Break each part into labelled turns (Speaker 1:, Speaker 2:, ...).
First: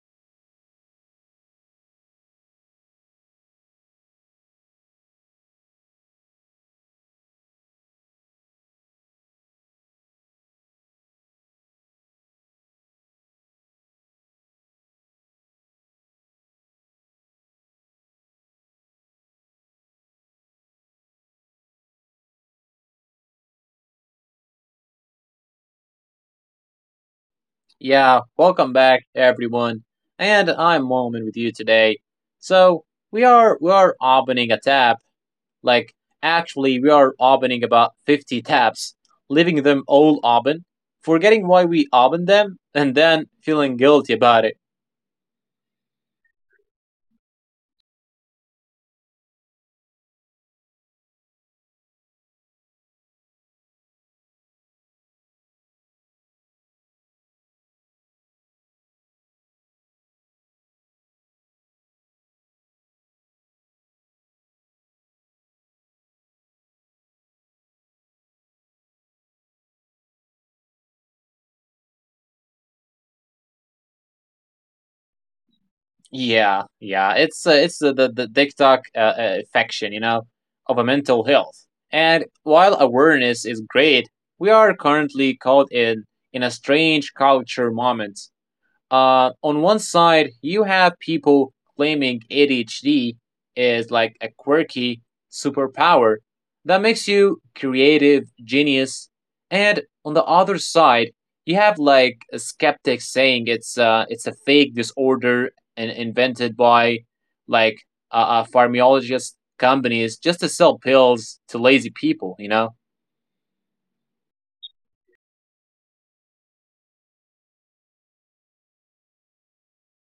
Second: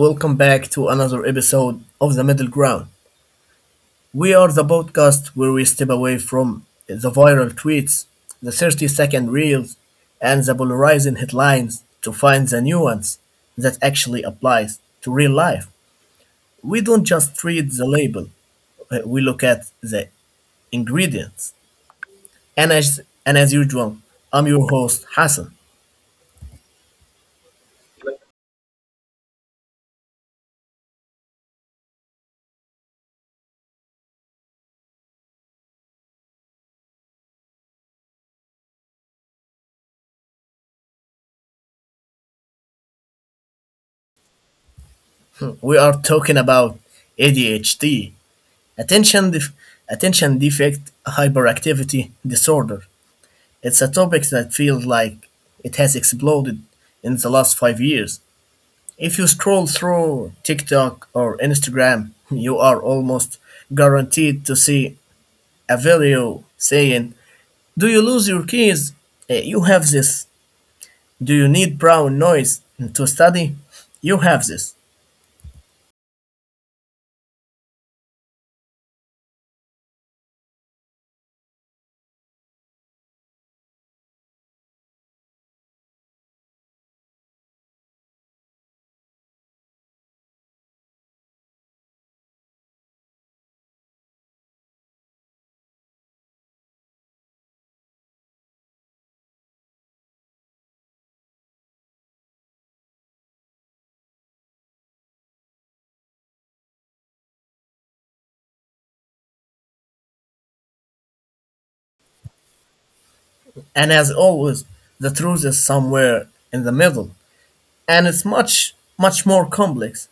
Speaker 1: welcome back to another episode of The Middle Ground. We are the podcast where we step away from the viral tweets, the 30-second reels, and the polarizing headlines to find the nuance that actually applies to real life. We don't just read the label, we look at the ingredients. And as usual, I'm your host, Hassan.
Speaker 2: Yeah, welcome back, everyone. And I'm Moment with you today. So we are opening a tab. Like actually we are opening about 50 tabs, leaving them all open, forgetting why we opened them, and then feeling guilty about it.
Speaker 1: We are talking about ADHD, Attention, def- attention defect hyperactivity disorder. It's a topic that feels like it has exploded in the last 5 years. If you scroll through TikTok or Instagram, you are almost guaranteed to see a video saying, do you lose your keys? You have this. Do you need brown noise to study? You have this.
Speaker 2: Yeah, yeah. It's the TikTok affection, you know, of a mental health. And while awareness is great, we are currently caught in a strange culture moment, on one side, you have people claiming ADHD is like a quirky superpower that makes you creative, genius, and on the other side, you have like a skeptic saying it's a fake disorder and invented by like pharmacologist companies just to sell pills to lazy people, you know.
Speaker 1: And as always, the truth is somewhere in the middle. And it's much, much more complex,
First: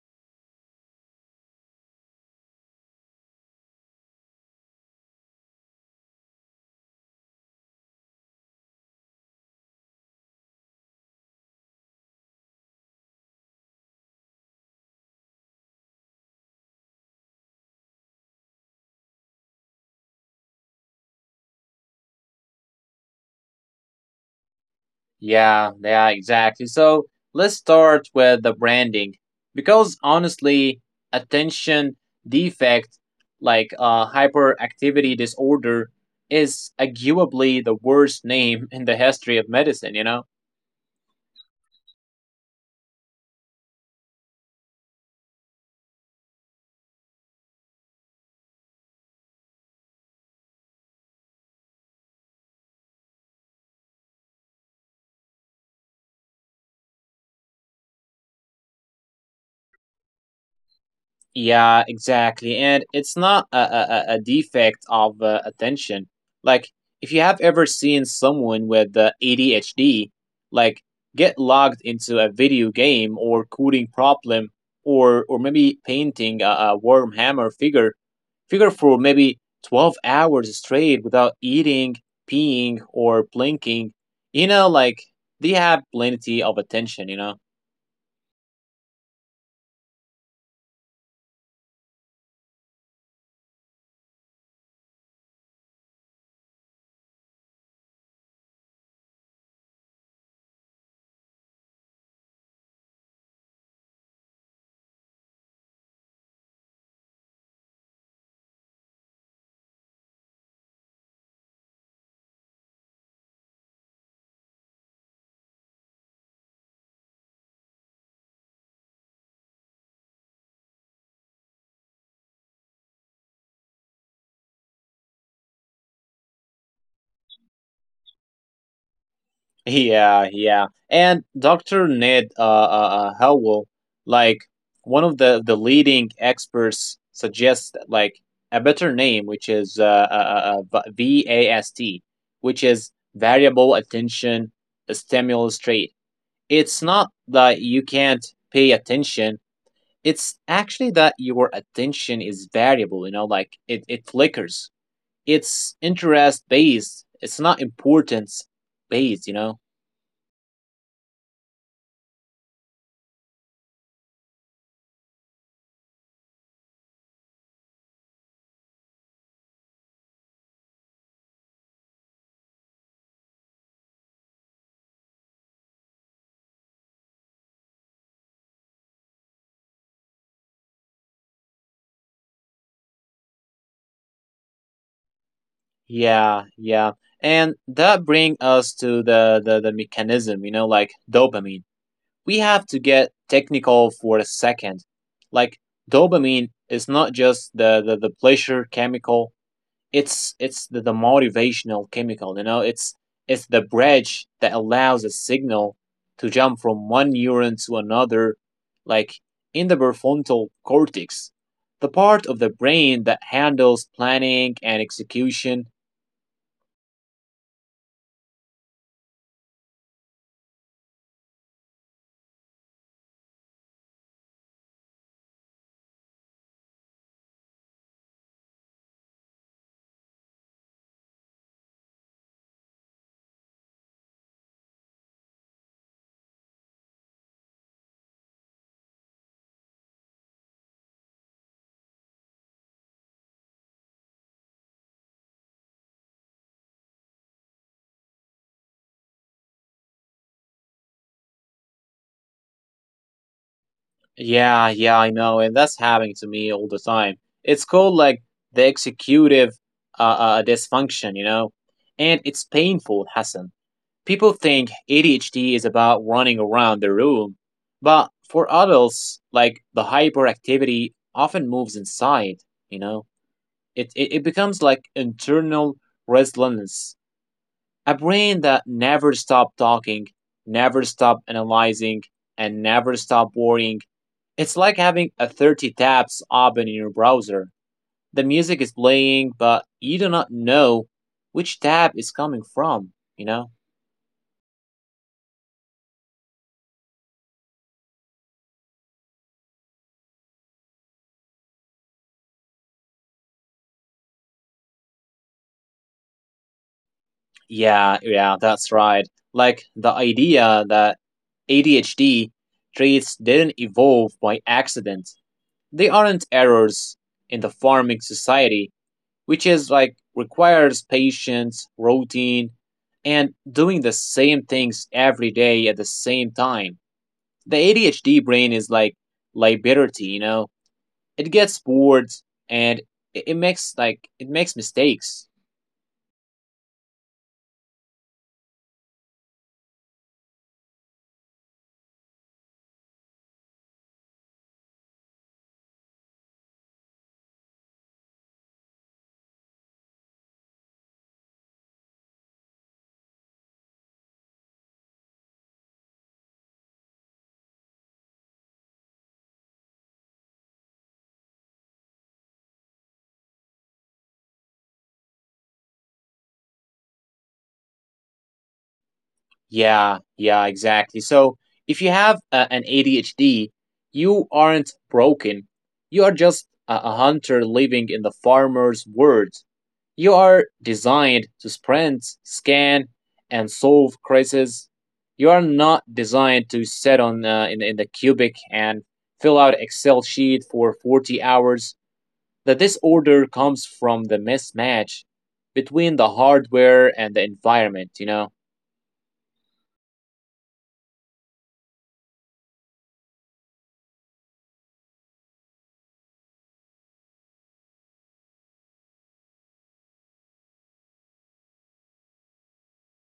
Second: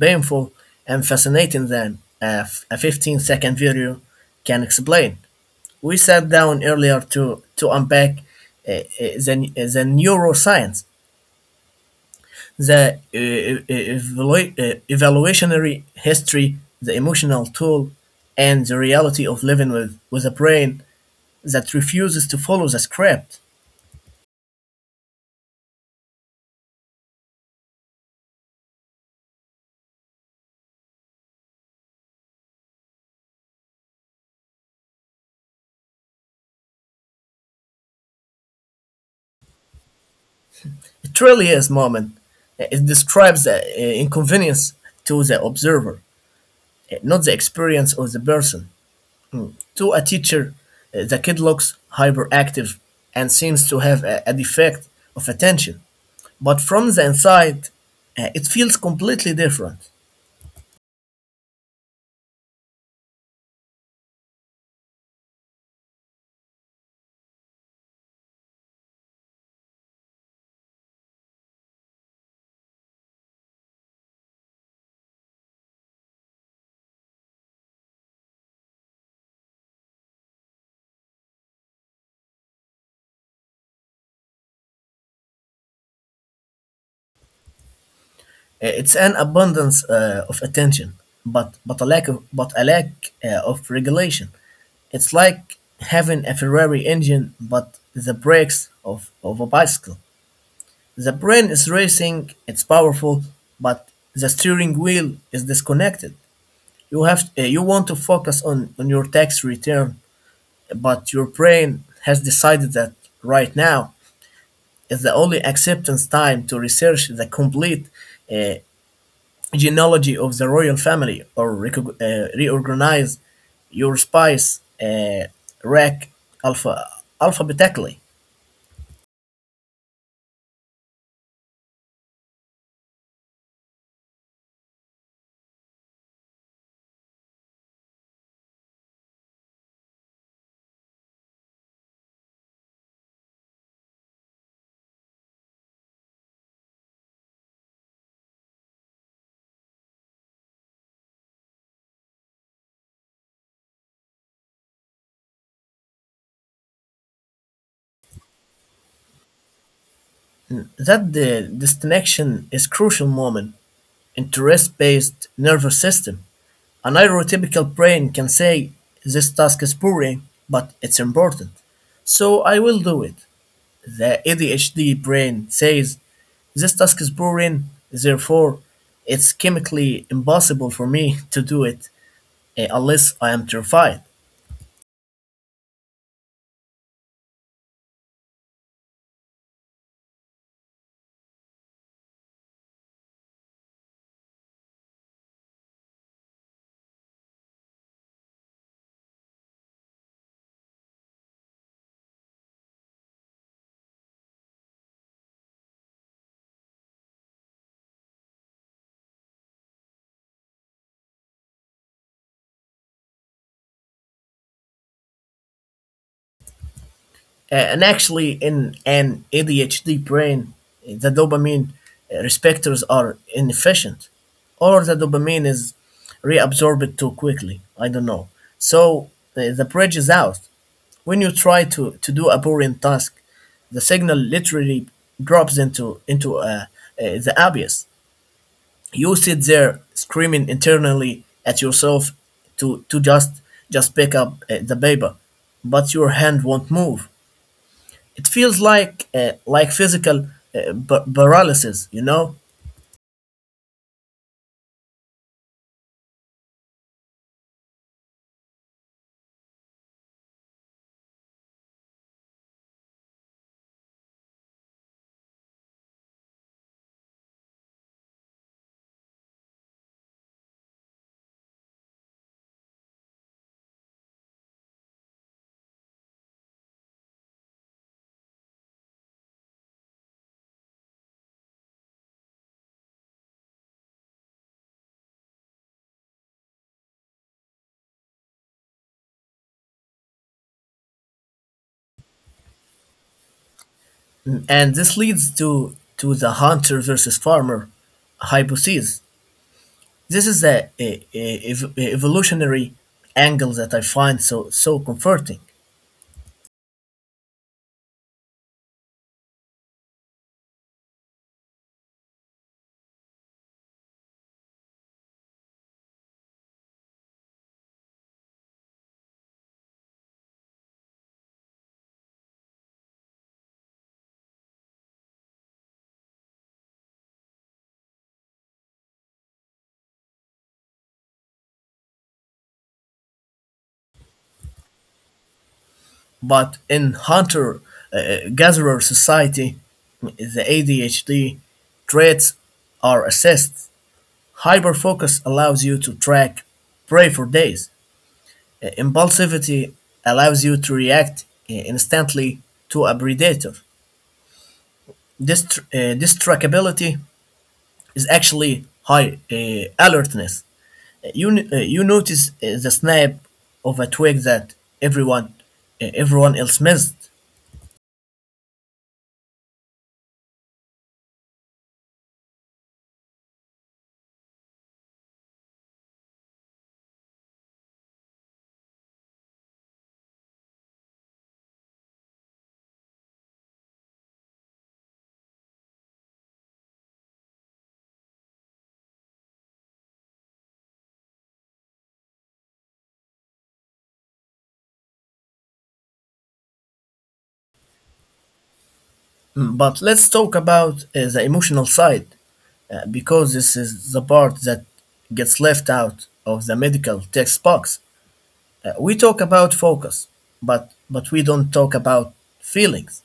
Speaker 1: painful, and fascinating than a 15-second video can explain. We sat down earlier to unpack uh, uh, the neuroscience, the evaluationary history, the emotional tool, and the reality of living with a brain that refuses to follow the script.
Speaker 2: Yeah, yeah, exactly. So let's start with the branding because honestly, attention defect like hyperactivity disorder is arguably the worst name in the history of medicine, you know?
Speaker 1: It really is, Moment. It describes the inconvenience to the observer, not the experience of the person. To a teacher, the kid looks hyperactive and seems to have a defect of attention. But from the inside, it feels completely different.
Speaker 2: Yeah, exactly. And it's not a defect of attention. Like, if you have ever seen someone with ADHD, like, get logged into a video game or coding problem or maybe painting a worm hammer figure for maybe 12 hours straight without eating, peeing, or blinking, you know, like, they have plenty of attention, you know?
Speaker 1: It's an abundance of attention, but a lack of regulation. It's like having a Ferrari engine, but the brakes of, of a bicycle. The brain is racing, it's powerful, but the steering wheel is disconnected. You have you want to focus on your tax return, but your brain has decided that right now is the only acceptance time to research the complete uh, genealogy of the royal family or reorganize your spice rack alpha alphabetically.
Speaker 2: Yeah, yeah. And Dr. Ned Howell, like one of the leading experts, suggests like a better name, which is VAST, which is variable attention stimulus trait. It's not that you can't pay attention. It's actually that your attention is variable, you know, like it flickers. It's interest based. It's not importance based, you know.
Speaker 1: Hmm. That the distinction is crucial, Moment, in interest-based nervous system. An neurotypical brain can say, this task is boring, but it's important, so I will do it. The ADHD brain says, this task is boring, therefore, it's chemically impossible for me to do it, unless I am terrified.
Speaker 2: Yeah, yeah. And that bring us to the mechanism, you know, like dopamine. We have to get technical for a second. Like dopamine is not just the pleasure chemical, the motivational chemical, you know, it's the bridge that allows a signal to jump from one neuron to another, like in the prefrontal cortex, the part of the brain that handles planning and execution.
Speaker 1: And actually, in an ADHD brain, the dopamine receptors are inefficient, or the dopamine is reabsorbed too quickly. I don't know. So the bridge is out. When you try to do a boring task, the signal literally drops into the abyss. You sit there screaming internally at yourself to just pick up the paper, but your hand won't move. It feels like physical paralysis, you know,
Speaker 2: Yeah, yeah, I know, and that's happening to me all the time. It's called like the executive dysfunction, you know, and it's painful, Hassan. People think ADHD is about running around the room, but for adults, like the hyperactivity often moves inside, you know, it becomes like internal restlessness, a brain that never stops talking, never stop analyzing, and never stop worrying. It's like having a 30 tabs open in your browser. The music is playing, but you do not know which tab is coming from, you know?
Speaker 1: and this leads to the hunter versus farmer hypothesis. This is the evolutionary angle that I find so comforting.
Speaker 2: Yeah, yeah, that's right. Like the idea that ADHD traits didn't evolve by accident. They aren't errors in the farming society, which is like requires patience, routine, and doing the same things every day at the same time. The ADHD brain is like liberty, you know. It gets bored and it makes like it makes mistakes.
Speaker 1: But in hunter gatherer society, the ADHD traits are assessed. Hyperfocus allows you to track prey for days. Impulsivity allows you to react instantly to a predator. This trackability is actually high alertness. You notice the snap of a twig that everyone, everyone else missed.
Speaker 2: Yeah, yeah, exactly. So if you have an ADHD, you aren't broken. You are just a hunter living in the farmer's world. You are designed to sprint, scan, and solve crises. You are not designed to sit on in the cubic and fill out Excel sheet for 40 hours. The disorder comes from the mismatch between the hardware and the environment, you know?
Speaker 1: Mm. But let's talk about the emotional side because this is the part that gets left out of the medical text box. We talk about focus, but we don't talk about feelings.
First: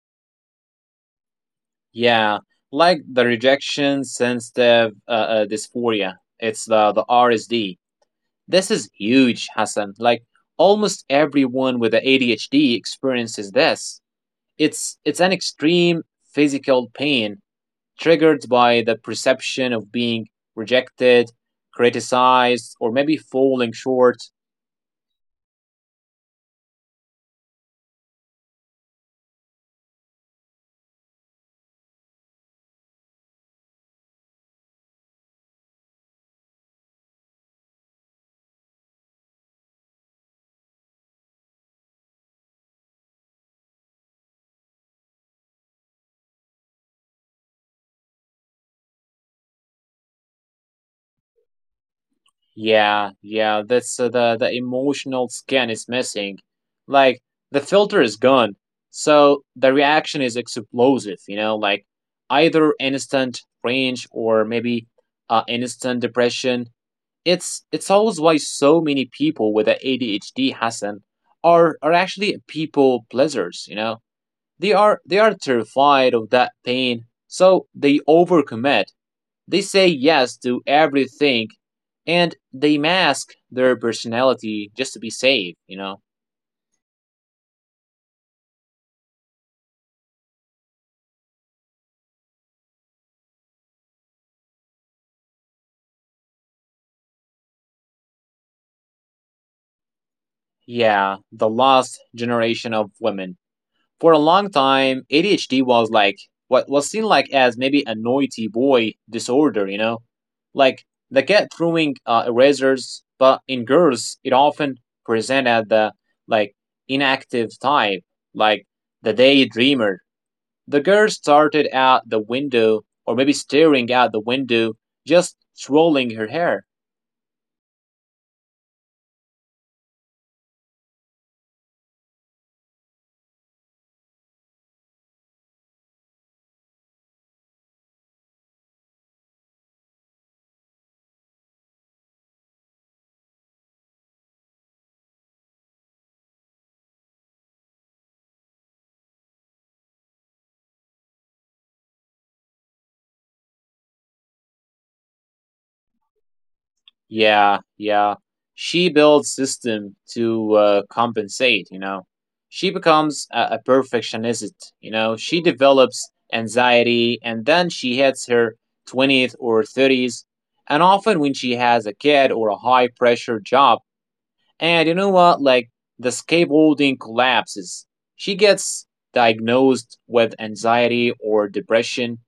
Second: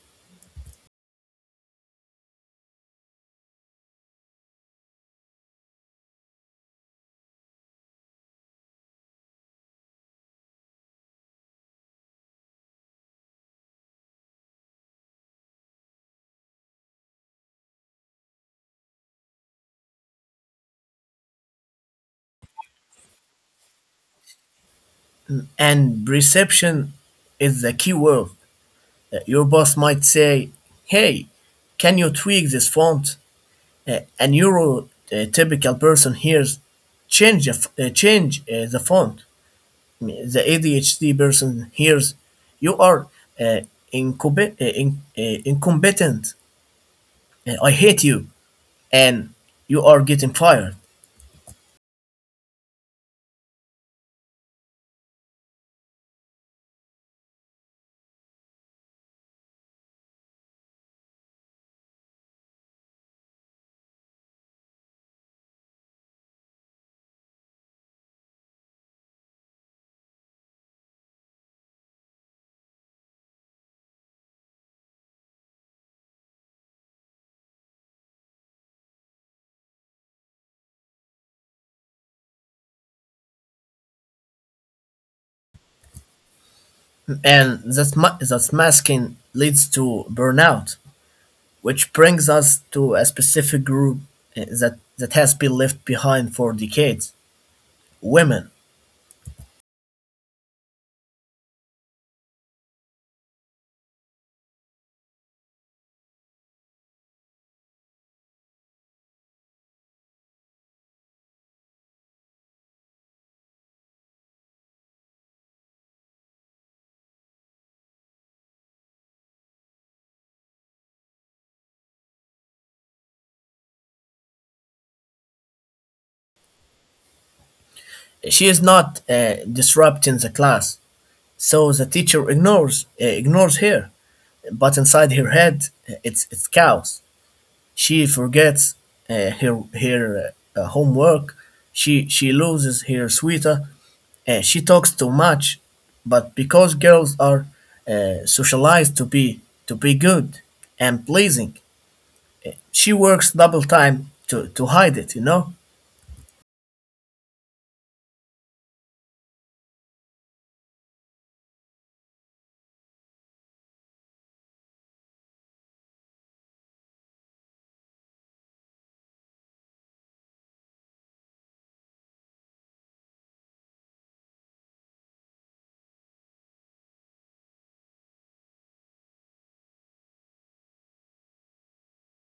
Speaker 2: Yeah, like the rejection sensitive dysphoria. It's the RSD. This is huge, Hassan. Like almost everyone with the ADHD experiences this. It's an extreme physical pain triggered by the perception of being rejected, criticized, or maybe falling short.
Speaker 1: And perception is the key word. Your boss might say, hey, can you tweak this font? A neurotypical person hears, Change, the f- change the font. The ADHD person hears, you are uh, incompetent. I hate you. And you are getting fired.
Speaker 2: Yeah, yeah, that's the emotional skin is missing. Like the filter is gone. So the reaction is explosive, you know, like either instant range or maybe instant depression. It's always why so many people with the ADHD, Hassan, are actually people pleasers, you know. They are terrified of that pain, so they overcommit, they say yes to everything, and they mask their personality just to be safe, you know?
Speaker 1: And that's masking leads to burnout. Which brings us to a specific group that has been left behind for decades: women.
Speaker 2: Yeah, the lost generation of women. For a long time, ADHD was like what was seen like as maybe a noisy boy disorder, you know? Like they cat throwing erasers, but in girls, it often present as the like inactive type, like the daydreamer. The girl started out the window, or maybe staring out the window, just twirling her hair.
Speaker 1: She is not disrupting the class, so the teacher ignores her. But inside her head, it's chaos. She forgets her homework, she loses her sweater, she talks too much. But because girls are socialized to be good and pleasing, she works double time to hide it, you know?
Speaker 2: Yeah, yeah. She builds system to compensate, you know. She becomes a perfectionist, you know. She develops anxiety and then she hits her 20th or 30s. And often when she has a kid or a high pressure job, and you know what? Like the scaffolding collapses. She gets diagnosed with anxiety or depression,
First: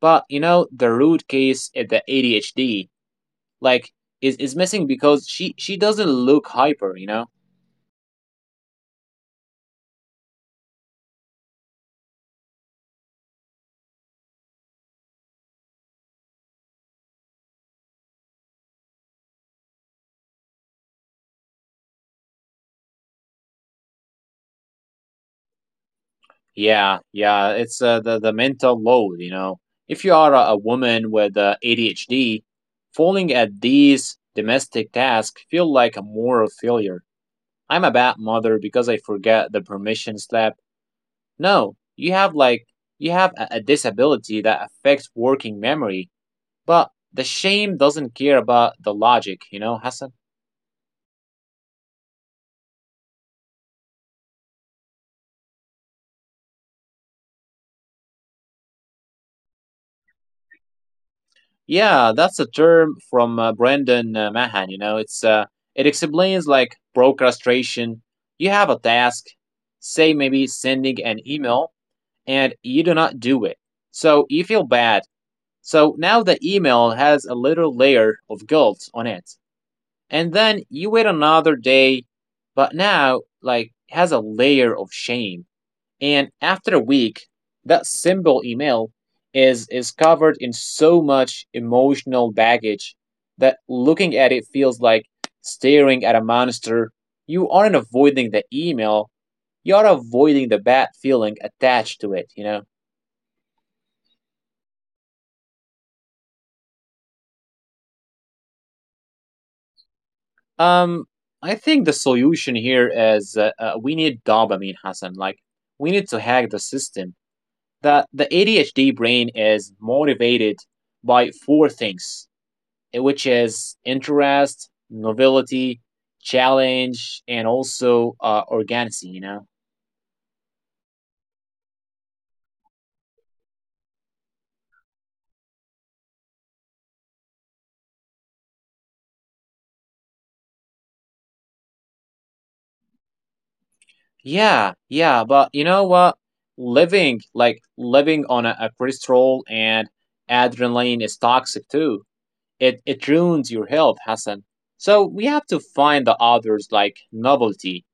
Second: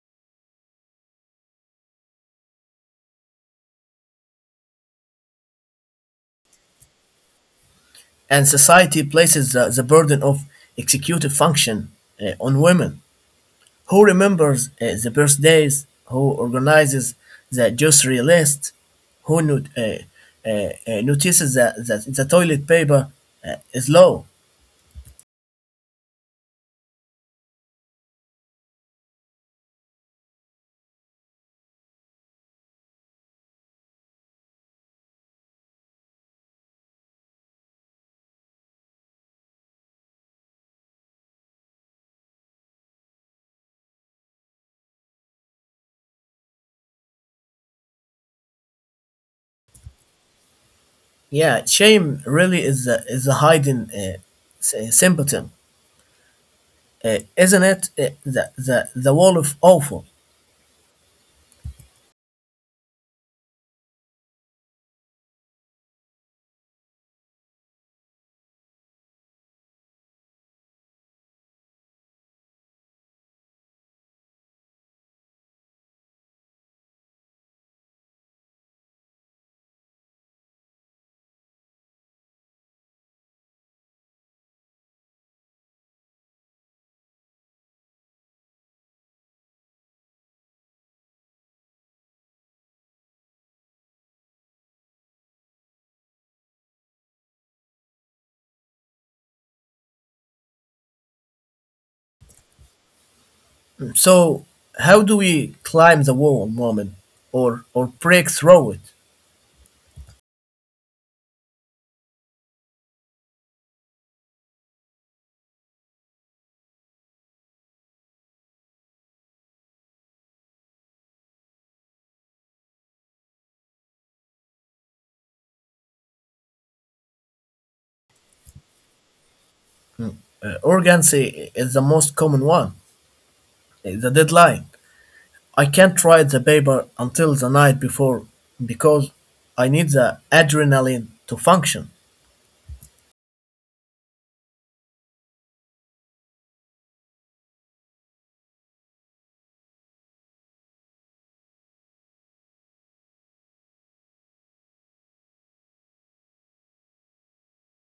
Speaker 2: but you know the root case is the ADHD. Like is missing because she doesn't look hyper, you know.
Speaker 1: And society places the burden of executive function on women. Who remembers the birthdays? Who organizes the grocery list? Who not, uh, notices that the toilet paper is low?
Speaker 2: Yeah, yeah, it's the mental load, you know. If you are a woman with ADHD, falling at these domestic tasks feel like a moral failure. I'm a bad mother because I forget the permission slap. No, you have like you have a disability that affects working memory, but the shame doesn't care about the logic, you know, Hassan.
Speaker 1: Yeah, shame really is is a hiding symptom, isn't it? The wall of awful.
Speaker 2: Yeah, that's a term from Brandon Mahan. You know, it's it explains like procrastination. You have a task, say maybe sending an email, and you do not do it. So you feel bad. So now the email has a little layer of guilt on it, and then you wait another day, but now like has a layer of shame. And after a week, that simple email is covered in so much emotional baggage that looking at it feels like staring at a monster. You aren't avoiding the email, you're avoiding the bad feeling attached to it, you know.
Speaker 1: So, how do we climb the wall, Mohammed, or break through it?
Speaker 2: Um I think the solution here is we need dopamine, Hassan. Like we need to hack the system. The ADHD brain is motivated by four things, which has interest, novelty, challenge, and also organicity, you know?
Speaker 1: Urgency is the most common one. The deadline. I can't write the paper until the night before because I need the adrenaline to function.
Speaker 2: Yeah, yeah, but you know what? Living, like living on a cholesterol and adrenaline is toxic too. It ruins your health, Hassan. So we have to find the others like novelty.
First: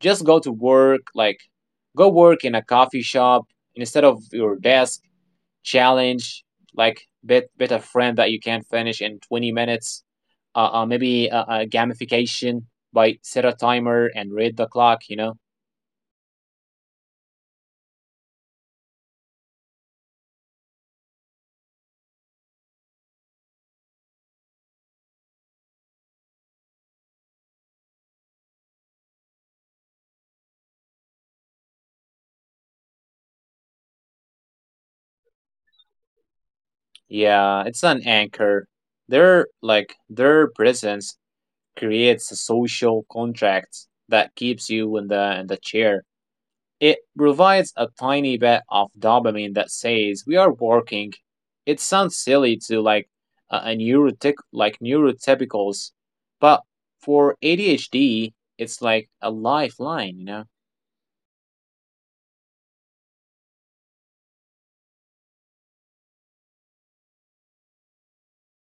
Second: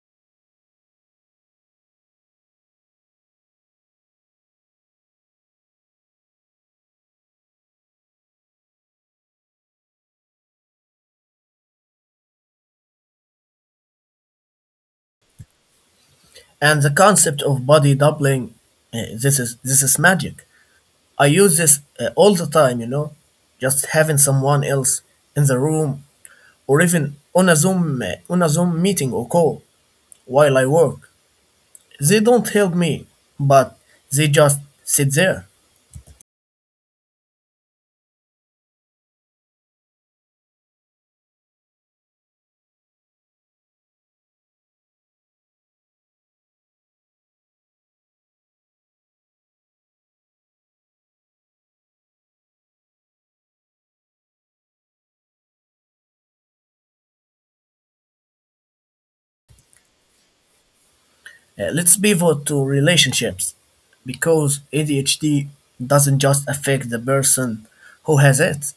Speaker 2: Just go to work, like go work in a coffee shop instead of your desk challenge, like bit a friend that you can finish in 20 minutes. Maybe a gamification by set a timer and read the clock, you know.
Speaker 1: And the concept of body doubling, this is magic. I use this all the time, you know, just having someone else in the room or even on a Zoom meeting or call while I work. They don't help me, but they just sit there.
Speaker 2: Yeah, it's an anchor. Their presence creates a social contract that keeps you in the chair. It provides a tiny bit of dopamine that says we are working. It sounds silly to like a neurotic like neurotypicals, but for ADHD, it's like a lifeline, you know?
Speaker 1: Let's pivot to relationships because ADHD doesn't just affect the person who has it,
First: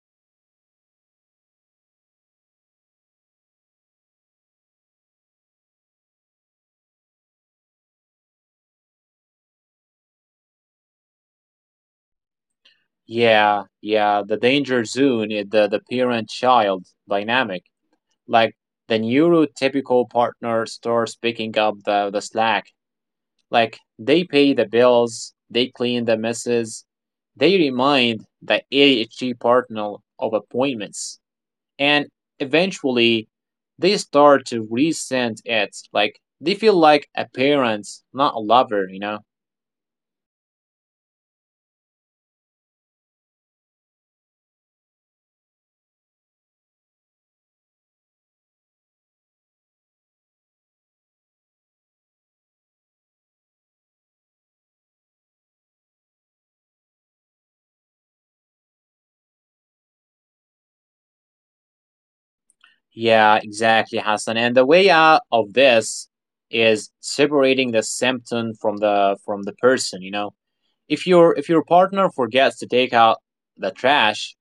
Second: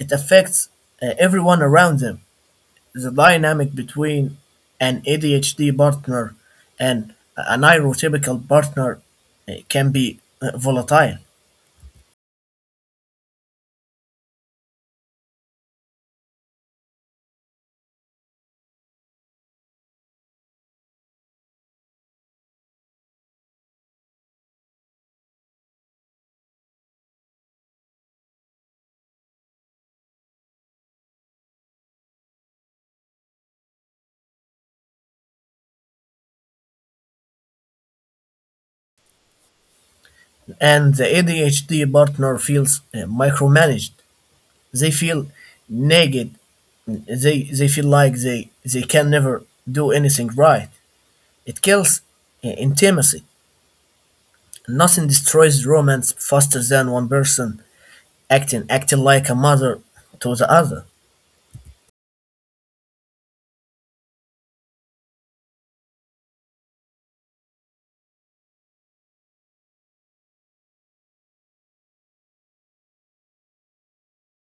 Speaker 1: it affects everyone around them. The dynamic between an ADHD partner and an neurotypical partner can be volatile,
Speaker 2: Yeah, yeah, the danger zone is the parent child dynamic. Like the neurotypical partner starts picking up the slack. Like they pay the bills, they clean the messes, they remind the ADHD partner of appointments, and eventually they start to resent it. Like they feel like a parent, not a lover, you know?
Speaker 1: and the ADHD partner feels micromanaged. They feel nagged. They feel like they can never do anything right. It kills intimacy. Nothing destroys romance faster than one person acting like a mother to the other.
Speaker 2: Yeah, exactly, Hassan. And the way out of this is separating the symptom from the person, you know? If your partner forgets to take out the trash,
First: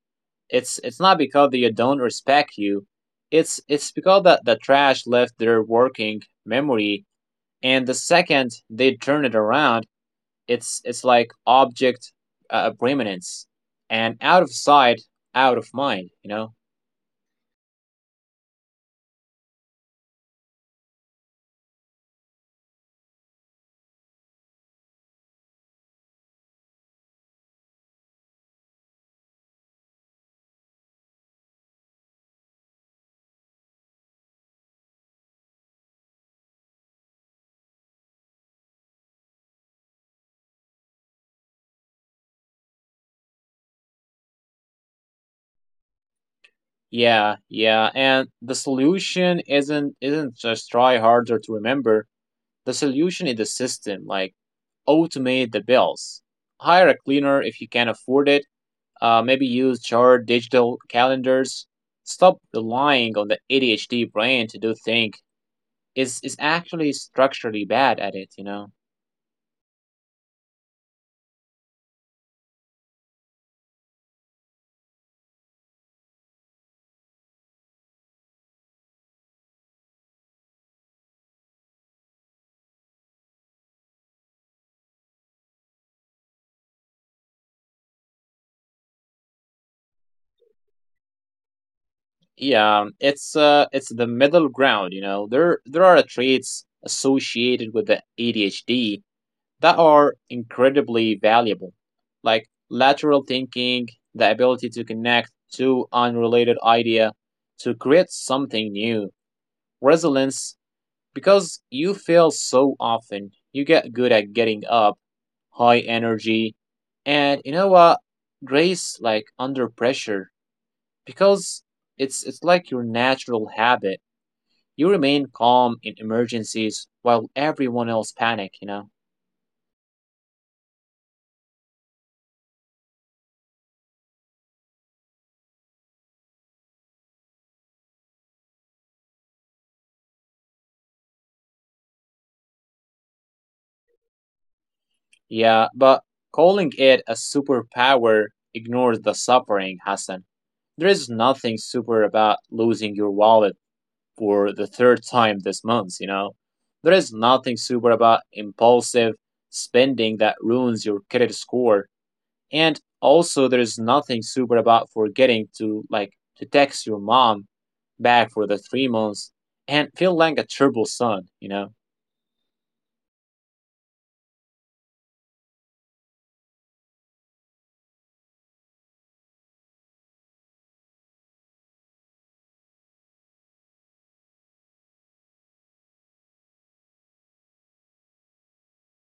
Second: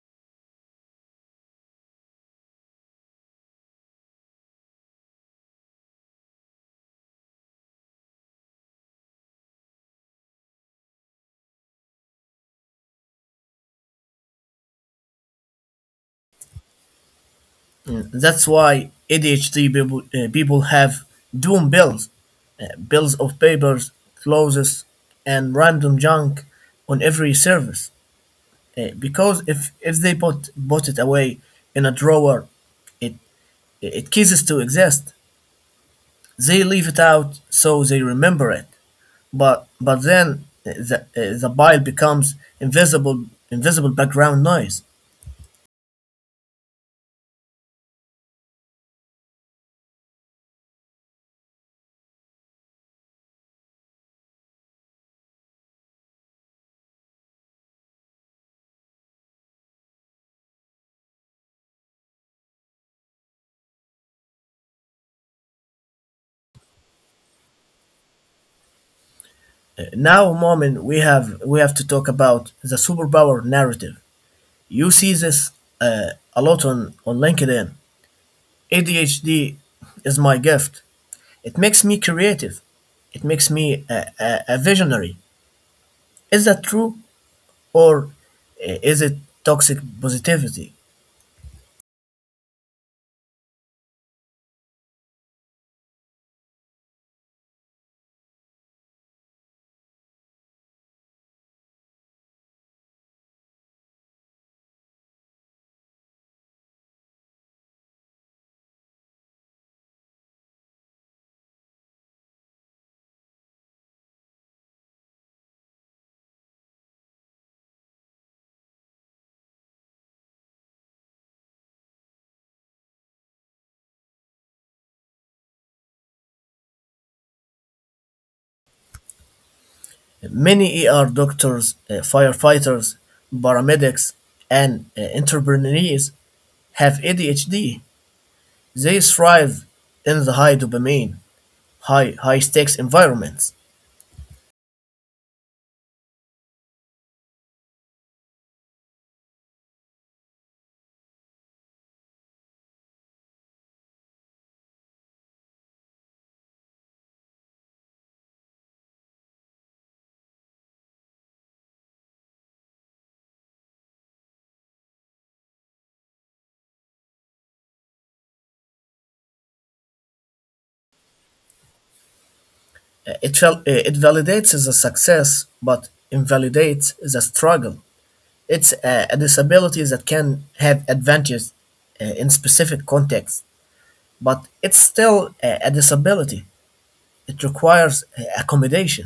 Speaker 2: it's not because they don't respect you. It's because the trash left their working memory, and the second they turn it around, it's like object permanence, and out of sight, out of mind, you know.
Speaker 1: Mm, that's why ADHD people have doom bills, bills of papers, clothes, and random junk on every service. Because if they put put it away in a drawer, it ceases to exist. They leave it out so they remember it. But then the bile becomes invisible background noise.
Speaker 2: Yeah, yeah, and the solution isn't just try harder to remember. The solution is the system, like automate the bills, hire a cleaner if you can afford it. Maybe use chart, digital calendars. Stop relying on the ADHD brain to do things. It's actually structurally bad at it, you know.
Speaker 1: Now, Momin, we have to talk about the superpower narrative. You see this uh, a lot on LinkedIn. ADHD is my gift. It makes me creative. It makes me a visionary. Is that true or is it toxic positivity?
Speaker 2: Yeah, it's the middle ground, you know. There are traits associated with the ADHD that are incredibly valuable, like lateral thinking, the ability to connect two unrelated idea to create something new, resilience, because you fail so often, you get good at getting up, high energy, and you know what? Grace like under pressure. Because it's like your natural habit. You remain calm in emergencies while everyone else panic, you know?
Speaker 1: Many ER doctors, firefighters, paramedics, and entrepreneurs have ADHD. They thrive in the high dopamine, high stakes environments.
Speaker 2: Yeah, but calling it a superpower ignores the suffering, Hassan. There is nothing super about losing your wallet for the third time this month, you know. There is nothing super about impulsive spending that ruins your credit score. And also there is nothing super about forgetting to like to text your mom back for the 3 months and feel like a turbo son, you know?
Speaker 1: It validates the success, but invalidates the struggle. It's a disability that can have advantages in specific contexts, but it's still a disability. It requires accommodation.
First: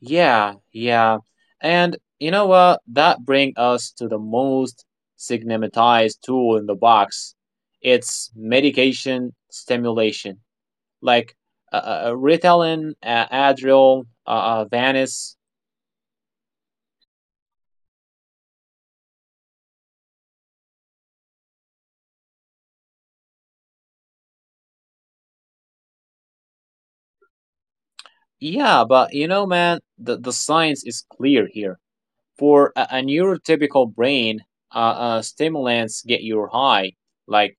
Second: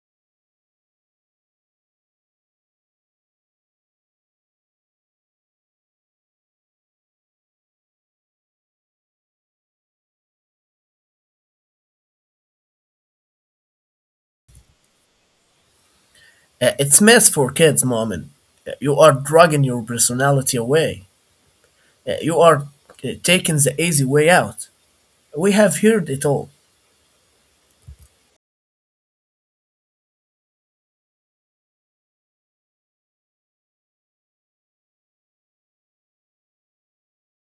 Speaker 2: Yeah, yeah. And you know what? That brings us to the most stigmatized tool in the box. It's medication stimulation. Like Ritalin, Adderall, Vanice.
Speaker 1: It's mess for kids, Mu'min. You are dragging your personality away. You are taking the easy way out. We have heard it all.
Speaker 2: Yeah, but you know, man, the science is clear here. For a neurotypical brain, uh, stimulants get your high, like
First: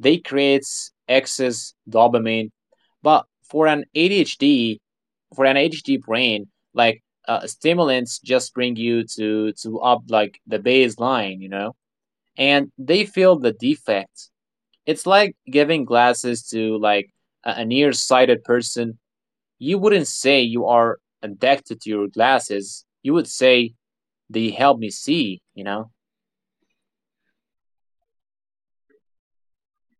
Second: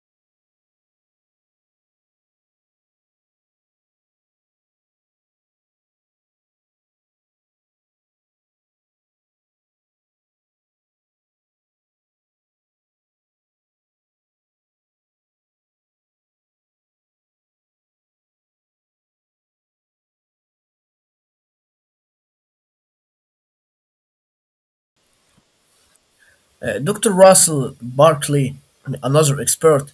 Speaker 2: they creates excess dopamine. But for an ADHD, for an ADHD brain, stimulants just bring you to up like the baseline, you know, and they fill the defect. It's like giving glasses to like a nearsighted person. You wouldn't say you are addicted to your glasses. You would say they help me see, you know?
Speaker 1: Dr. Russell Barkley, another expert,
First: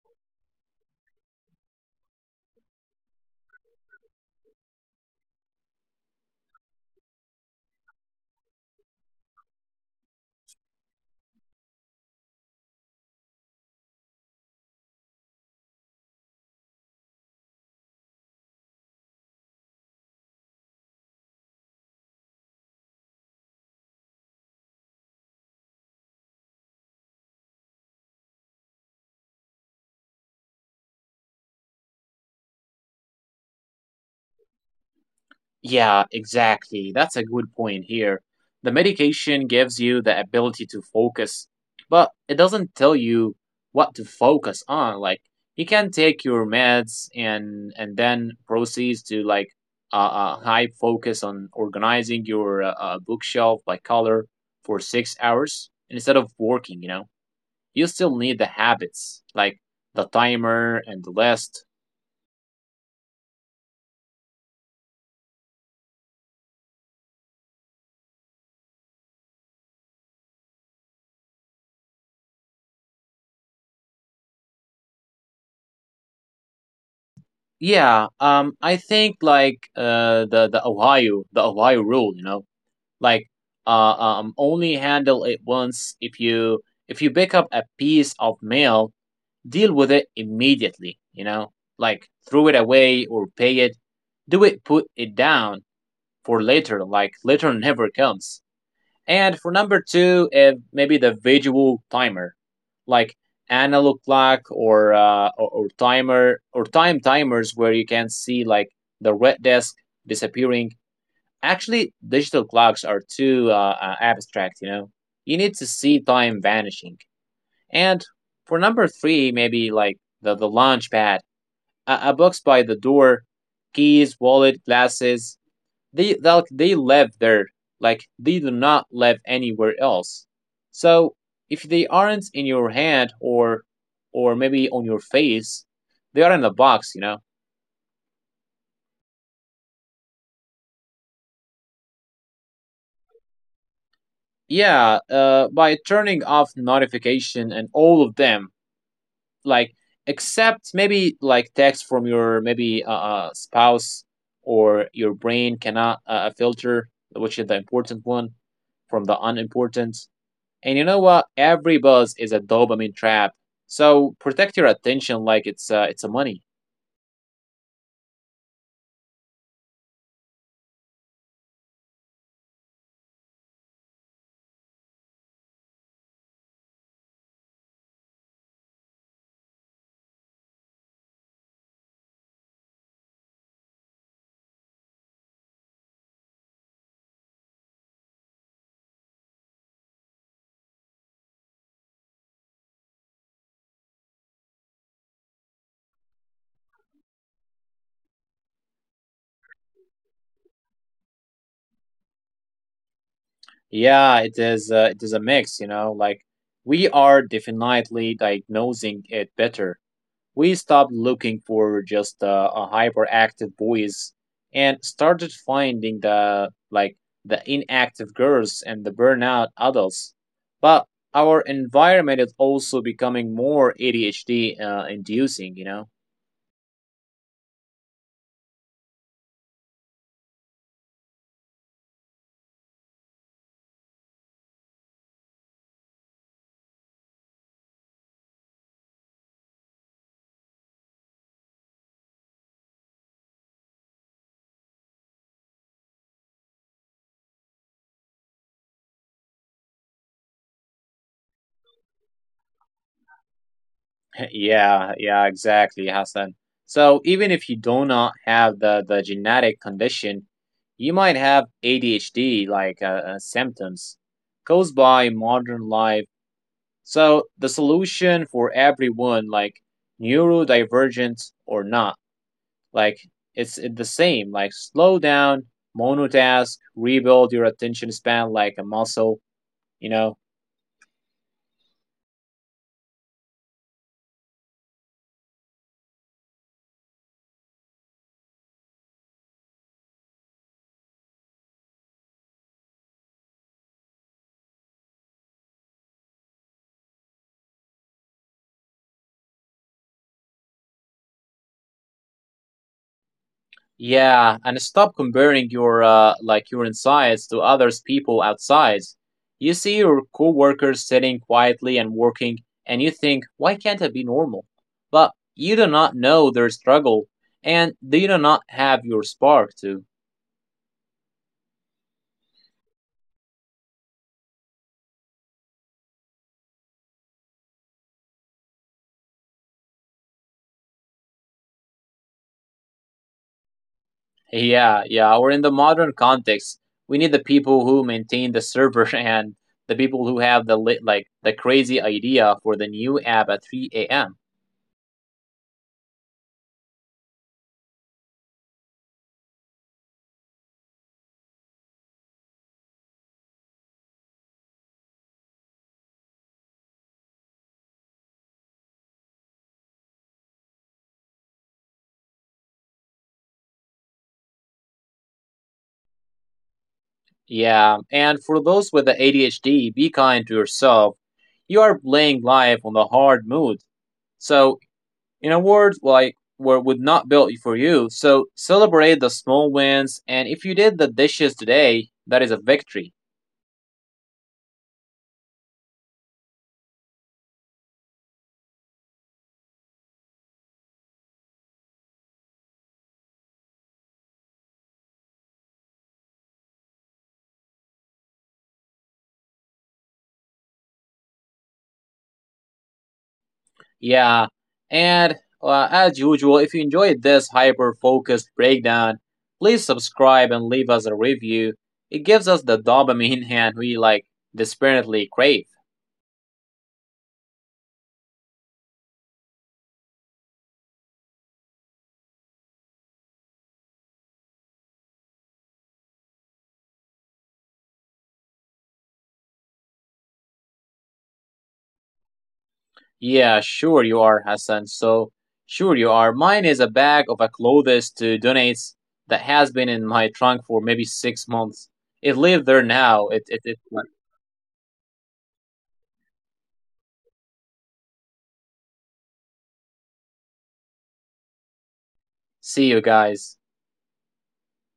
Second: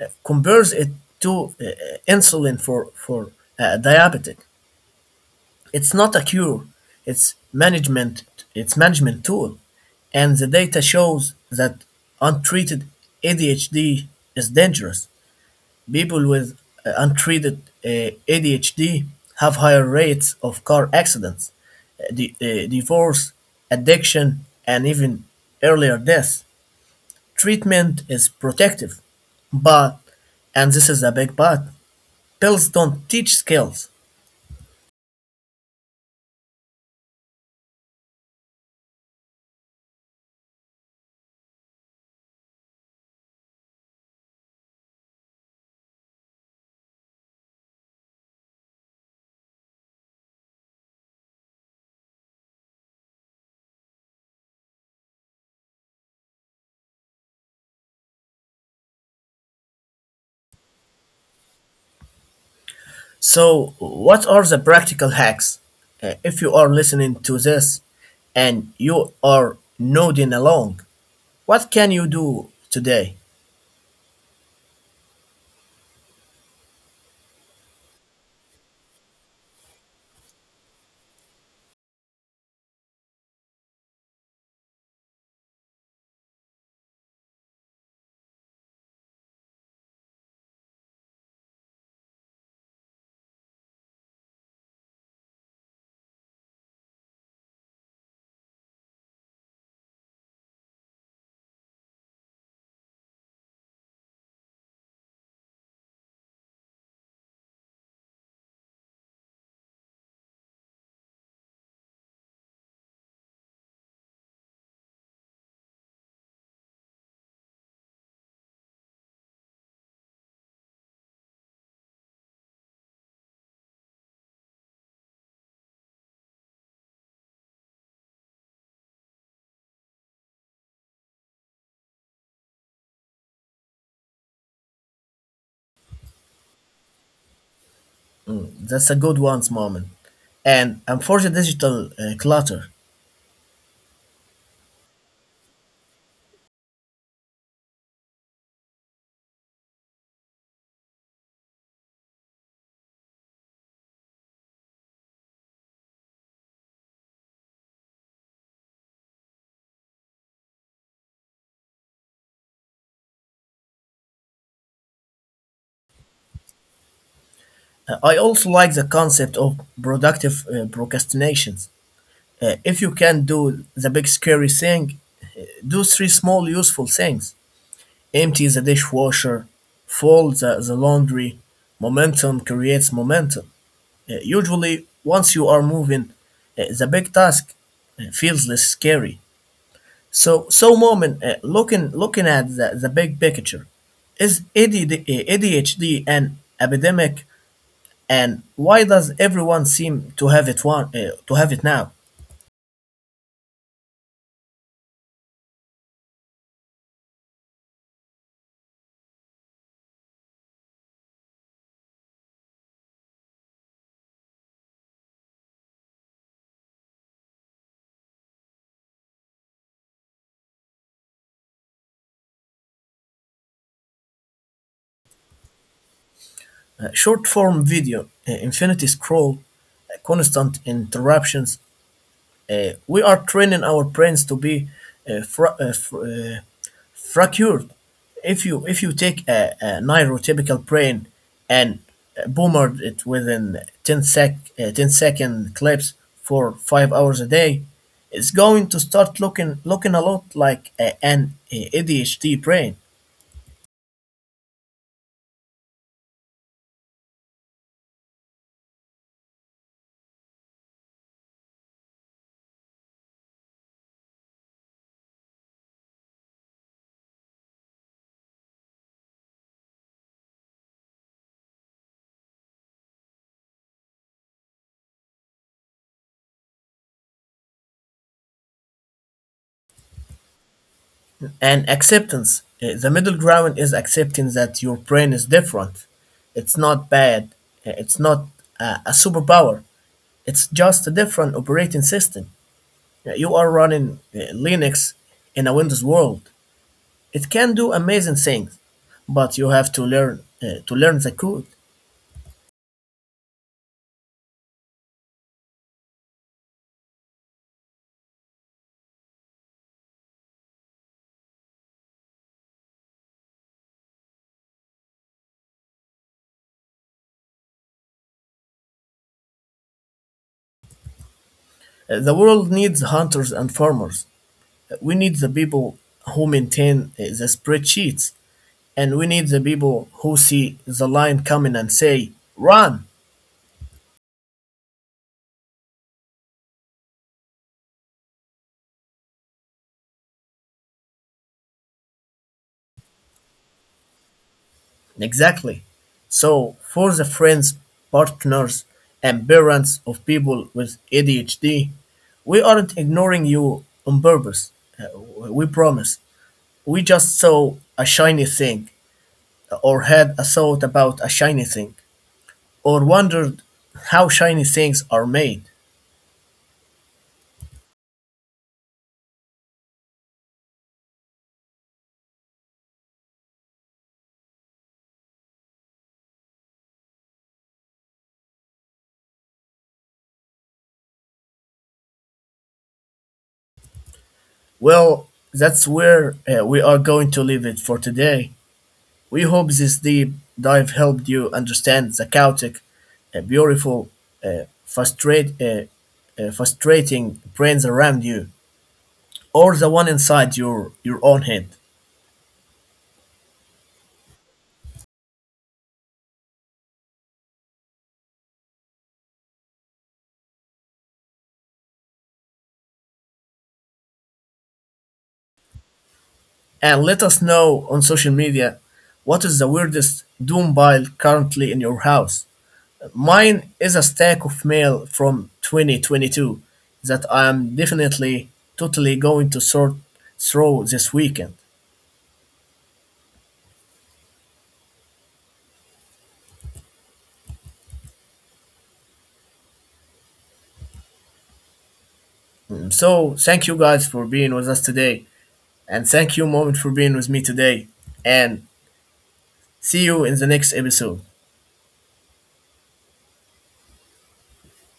Speaker 1: compares it to uh, insulin for a diabetic. It's not a cure, it's management, it's management tool. And the data shows that untreated ADHD is dangerous. People with untreated ADHD have higher rates of car accidents, divorce, addiction, and even earlier death. Treatment is protective, but, and this is a big but, pills don't teach skills.
Speaker 2: Yeah, exactly. That's a good point here. The medication gives you the ability to focus, but it doesn't tell you what to focus on. Like you can take your meds and then proceeds to like a high focus on organizing your bookshelf by color for 6 hours instead of working. You know, you still need the habits like the timer and the list.
Speaker 1: So, what are the practical hacks? If you are listening to this and you are nodding along, what can you do today?
Speaker 2: Yeah, I think like the Ohio rule, you know, like only handle it once. If you pick up a piece of mail, deal with it immediately, you know, like throw it away or pay it. Do it, put it down for later, like later never comes. And for number two, if maybe the visual timer, like analog clock or timer or timers, where you can see like the red desk disappearing. Actually, digital clocks are too abstract. You know, you need to see time vanishing. And for number three, maybe like the launch pad, a box by the door, keys, wallet, glasses, they they live there, like they do not live anywhere else, so if they aren't in your hand or maybe on your face, they are in the box, you know.
Speaker 1: Mm. That's a good one, Moment. And for the digital clutter,
Speaker 2: Yeah, by turning off notification and all of them, like except maybe like text from your maybe spouse, or your brain cannot filter which is the important one from the unimportant. And you know what? Every buzz is a dopamine trap. So protect your attention like it's a money.
Speaker 1: I also like the concept of productive procrastinations. If you can do the big scary thing, do three small useful things. Empty the dishwasher, fold the laundry. Momentum creates momentum. Usually, once you are moving, the big task feels less scary. So, Moment, looking at the big picture, is ADD, ADHD an epidemic, and why does everyone seem to have it now?
Speaker 2: Yeah, it is. It is a mix. You know, like we are definitely diagnosing it better. We stopped looking for just a hyperactive boys and started finding the inactive girls and the burnout adults. But our environment is also becoming more ADHD inducing. You know.
Speaker 1: Short form video, infinity scroll, constant interruptions. We are training our brains to be uh, fra- uh, fr- uh, fractured. If you take a neurotypical brain and boomered it within 10-second clips for 5 hours a day, it's going to start looking a lot like an ADHD brain.
Speaker 2: Yeah, yeah, exactly, Hassan. So even if you do not have the genetic condition, you might have ADHD like symptoms caused by modern life. So the solution for everyone, like neurodivergent or not, like it's the same. Like slow down, monotask, rebuild your attention span like a muscle. You know.
Speaker 1: And acceptance, the middle ground is accepting that your brain is different. It's not bad. It's not a superpower. It's just a different operating system. Yeah, you are running Linux in a Windows world. It can do amazing things, but you have to learn the code.
Speaker 2: Yeah, and stop comparing your your insides to others people outside. You see your coworkers sitting quietly and working, and you think, why can't I be normal? But you do not know their struggle, and they do not have your spark too.
Speaker 1: The world needs hunters and farmers. We need the people who maintain the spreadsheets, and we need the people who see the line coming and say, "Run!"
Speaker 2: Yeah, yeah. Or in the modern context, we need the people who maintain the server and the people who have the lit like the crazy idea for the new app at 3 a.m.
Speaker 1: Exactly. So, for the friends, partners, and parents of people with ADHD, we aren't ignoring you on purpose. Uh, we promise. We just saw a shiny thing, or had a thought about a shiny thing, or wondered how shiny things are made.
Speaker 2: Yeah, and for those with the ADHD, be kind to yourself. You are playing life on the hard mode. So, in a world like where would not built for you, so celebrate the small wins. And if you did the dishes today, that is a victory.
Speaker 1: Well, that's where we are going to leave it for today. We hope this deep dive helped you understand the chaotic, beautiful, uh, frustrate, uh, frustrating brains around you, or the one inside your own head.
Speaker 2: Yeah, and as usual, if you enjoyed this hyper focused breakdown, please subscribe and leave us a review. It gives us the dopamine hand we desperately crave.
Speaker 1: And let us know on social media what is the weirdest Doom pile currently in your house. Mine is a stack of mail from 2022 that I am definitely totally going to sort through this weekend.
Speaker 2: Yeah, sure you are, Hassan. So, sure you are. Mine is a bag of a clothes to donate that has been in my trunk for maybe 6 months. It lived there now.
Speaker 1: So, thank you
Speaker 2: It.
Speaker 1: guys for being with us today. And thank you, Moment, for being with me today. And see you in the next episode.
Speaker 2: See you guys.